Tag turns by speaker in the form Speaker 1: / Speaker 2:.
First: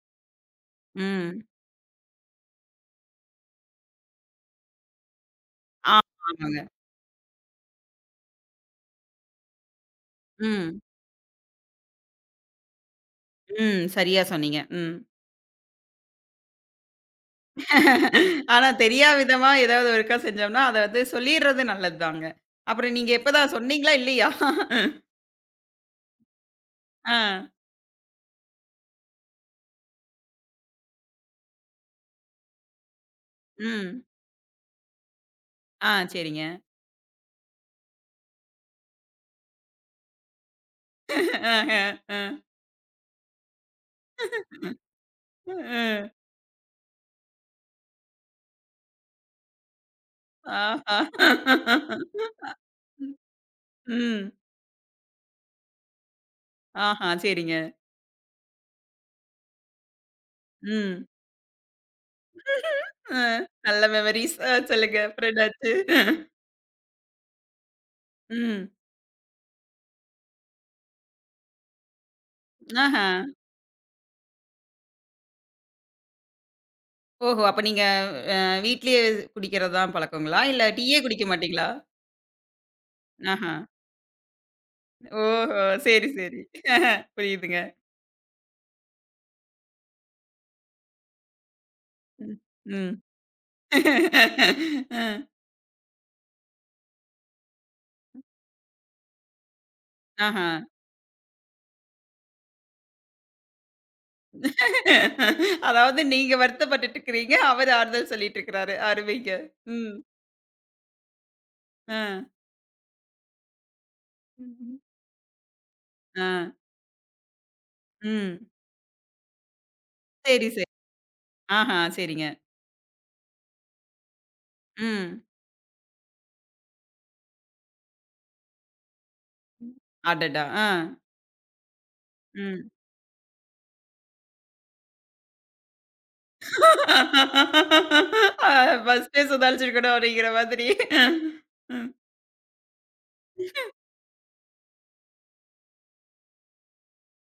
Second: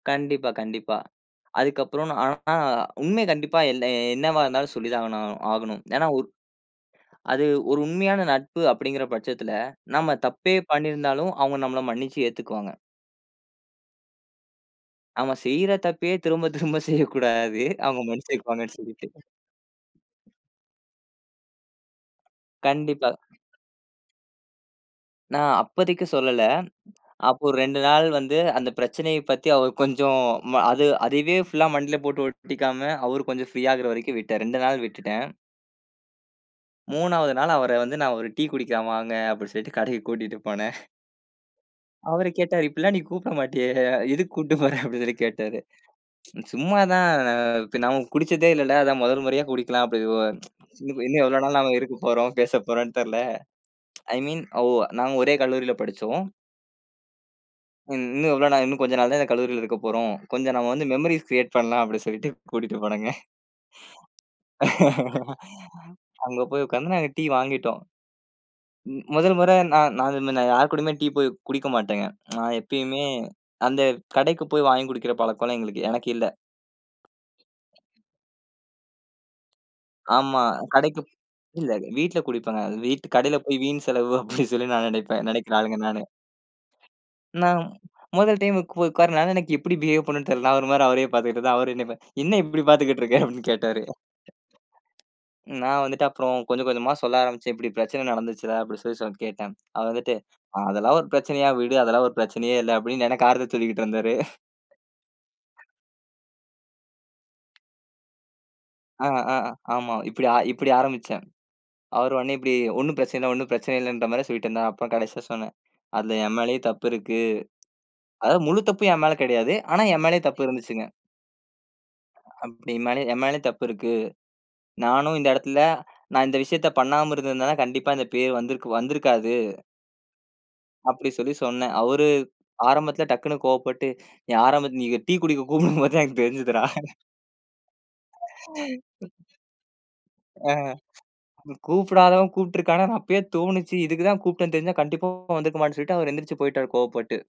Speaker 1: கண்டிப்பா கண்டிப்பா.
Speaker 2: ம்.
Speaker 1: அதுக்கு அப்புறம். நான் ஆனா அ உண்மை கண்டிப்பா என்னா என்னாவா இருந்தாலும் சொல்லி தான் ஆகனு ஆகணும். ஏன்னா
Speaker 2: ஆமா,
Speaker 1: ஒரு
Speaker 2: ஆமாங்க.
Speaker 1: அது, ஒரு உண்மையான நட்பு அப்படிங்கற பட்சத்துல, நம்ம தப்பே
Speaker 2: ம்.
Speaker 1: பண்ணீருந்தாலும் அவுங்க நம்மள மன்னிச்சு ஏத்துக்குவாங்க.
Speaker 2: ம். சரியா சொன்னீங்க, ம்.
Speaker 1: நாம செய்ற தப்பையே திரும்பத் திரும்ப செய்யக் கூடாது. அவுங்க
Speaker 2: ஆனா,
Speaker 1: மன்னிச்சிருப்பாங்கன்னு சொல்லிட்டு.
Speaker 2: தெரியா
Speaker 1: [unintelligible]
Speaker 2: விதமா, ஏதாவது ஒருக்கா செஞ்சோம்ன்னா, அத வந்து சொல்லிடறது நல்லது தாங்க. அப்புறம் நீங்க
Speaker 1: கண்டிப்பா.
Speaker 2: எப்ப தான்? சொன்னீங்களா, இல்லையா?
Speaker 1: நான் அப்பதிக்கு சொல்லல.
Speaker 2: ஆ.
Speaker 1: அப்போ 2 நாள் வந்து, அந்தப் பிரச்சனையப் பத்தி அவர் கொஞ்சம் ம அது அதுவே ஃபுல்லா ஆ மண்டையில போட்டு ஓட்டிக்காம, அவரு கொஞ்சம் ஃப்ரீ ஆகுற
Speaker 2: ம்.
Speaker 1: வரைக்கும் விட்டேன். 2 நாள் விட்டுட்டேன்.
Speaker 2: ஆ, சரிங்க.
Speaker 1: 3வது நாள் அவர வந்து நான், "ஒரு டீ குடிக்கலாம் வாங்க" அப்படி சொல்ட்டு கடைக்குக் கூட்டிட்டு போனேன்.
Speaker 2: அ அ
Speaker 1: அவரு
Speaker 2: அ.
Speaker 1: கேட்டாரு, "இப்டிலாம் நீ கூப்பிட மாட்டியே! எதுக்கு கூட்டிட்டு போற?"அப்படின்னு சொல்லி கேட்டாரு,
Speaker 2: ம்.
Speaker 1: "சும்மா தான். ப்ப நாம குடிச்சதே இல்ல ல! அதான் மொதல் முறையா குடிக்கலாம்" அப்டி வோ "இன்னு
Speaker 2: ஆஹா,
Speaker 1: ப்ப இன்னும் எவ்வளவு நாள் நம்ம இருக்கப்போறோம்? பேசப்போறோம்னு தெரியல!"
Speaker 2: ம்,
Speaker 1: ஐ
Speaker 2: ம்.
Speaker 1: மீன் ஓ வ நாங்க ஒரே கல்லூரியில படிச்சோம்.
Speaker 2: ஆஹான். சரிங்க.
Speaker 1: "ம் இன்னும் எவ்வளோ நாள்? இன்னும் கொஞ்ச நாள் தான் இந்தக் கல்லூரியில இருக்கப்போறோம். கொஞ்சம் நம்ம வந்து
Speaker 2: ம்.
Speaker 1: மெமோரீஸ் கிரியேட் பண்ணலாம்" அப்டின்னு சொல்லிட்டு கூட்டிட்டு போனேங்க.
Speaker 2: அ, நல்ல மெமரீஸ், அ சொல்லுங்க! அப்றம் என்னா ஆச்சு?
Speaker 1: அங்க போய் உக்காந்து, நாங்க டீ வாங்கிட்டோம்.
Speaker 2: ம்.
Speaker 1: ம் முதல் முறை நான் நான் இது மாரி நான் யார் கூடயுமே டீ போயி குடிக்க மாட்டேன்ங்க. நான் எப்பயுமே
Speaker 2: ஆஹா.
Speaker 1: அந்த கடைக்குப் போய் வாங்கி குடிக்கிற பழக்கம்லாம் எங்களுக்கு எனக்கு இல்ல!
Speaker 2: ஓஹோ! அப்ப நீங்க அ வீட்லயே, குடிக்கறதுதான் பழக்கங்களா?
Speaker 1: ஆமா.
Speaker 2: இல்ல, டீயே
Speaker 1: கடைக்குப்
Speaker 2: குடிக்க மாட்டீங்களா?
Speaker 1: இல்லல! வீட்டுல குடிப்பேங்க. அது வீட்டு "கடைல
Speaker 2: ஆஹா.
Speaker 1: போயி வீண் செலவு" அப்படின்னு சொல்லி நான் நெனைப்பேன் நெனைக்கிற
Speaker 2: ஓஹோ
Speaker 1: ஆளுங்க நானு.
Speaker 2: சரி சரி. புரியுதுங்க.
Speaker 1: நான் மொதல் டைமுக்கு போயி உக்காருனதுனால, எனக்கு எப்படி பிஹேவ் பண்ணணுன்னு தெரியல. நான் ஒரு மாரி அவரையே பாத்துகிட்ருந்தேன். அவரு, என்னயே பா
Speaker 2: ம்
Speaker 1: "என்னா இப்படி
Speaker 2: ம்,
Speaker 1: பாத்துகிட்டு இருக்க?" அப்படின்னு கேட்டாரு. [unintelligible]
Speaker 2: ம்.
Speaker 1: ம் நான் வந்துட்டு அப்புறம் கொஞ்சம் கொஞ்சமா சொல்ல ஆரம்பிச்சேன். இப்படி பிரச்சனை
Speaker 2: ம்.
Speaker 1: நடந்துருச்சுடா. அப்படி சொல்லி சொ கேட்டேன். அவன் வந்துட்டு,
Speaker 2: ஆஹா.
Speaker 1: "அதெல்லாம் ஒரு பிரச்சனையா? விடு. அதெல்லாம் ஒரு பிரச்சனையே இல்ல!" அப்படின்னு எனக்கு ஆறுதல் சொல்லிக்கிட்டு இருந்தாரு.
Speaker 2: அதாவது நீங்க வருத்தப்பட்டுட்டுருக்கிறீங்க, அவரு ஆறுதல் சொல்லிட்ருக்குறாரு,
Speaker 1: ஆ
Speaker 2: அருமைங்க.
Speaker 1: ஆ அ
Speaker 2: ம்.
Speaker 1: ஆமா. இப்படி ஆ இப்படி ஆரம்பிச்சேன். அவரு
Speaker 2: அ,
Speaker 1: உடனே இப்படி ஒண்ணும் பிரச்சனை இல்ல, ஒண்ணும் பிரச்சனை இல்லன்ற மாதிரி சொல்லிட்டு இருந்தா
Speaker 2: ம்ஹ்ம்.
Speaker 1: அப்புறம் கடைசியா சொன்னேன். அதுல என்
Speaker 2: ஆ.
Speaker 1: மேலயே தப்பு இருக்கு.
Speaker 2: ம்.
Speaker 1: அதாவது முழு தப்பும் என் மேல கிடையாது. ஆனா என் மேலயும் தப்பு
Speaker 2: சரி சரி.
Speaker 1: இருந்துச்சுங்க.
Speaker 2: ஆஹா சரிங்க.
Speaker 1: அப்டி என் மேல என் மேலயும் தப்பு இருக்கு. நானும்
Speaker 2: ம்.
Speaker 1: இந்த எடத்துல, நான் இந்த விஷயத்தைப் பண்ணாம இருந்திருந்தேன்னா, கண்டிப்பா இந்தப் பேரு வந்திருக்கு வந்திருக்காது.
Speaker 2: ம். அடடா. ஆ.
Speaker 1: அப்படி சொல்லி சொன்னேன். அவரு
Speaker 2: ம்.
Speaker 1: ஆரம்பத்துல டக்குன்னு கோபப்பட்டு, "நீ ஆரம்பத்துல நீ டீ குடிக்க கூப்பிடும்போதே தான் எனக்குத் தெரிஞ்சுதுரா"
Speaker 2: அ ஃபஸ்ட்டே சுதாரிச்சுருக்கணும், அப்டிங்குற
Speaker 1: [unintelligible] அ,
Speaker 2: மாதிரி? ம்.
Speaker 1: கூப்பிடாதவன் கூப்பிட்டு இருக்கான்னா! அப்பயே தோணுச்சு. இதுக்கு தான் கூப்ட்டேன்னு தெரிஞ்சா கண்டிப்பா வந்துருக்க மாட்டேன்னு சொல்லிட்டு அவரு எந்திரிச்சு போயிட்டாரு. கோவப்பட்டு.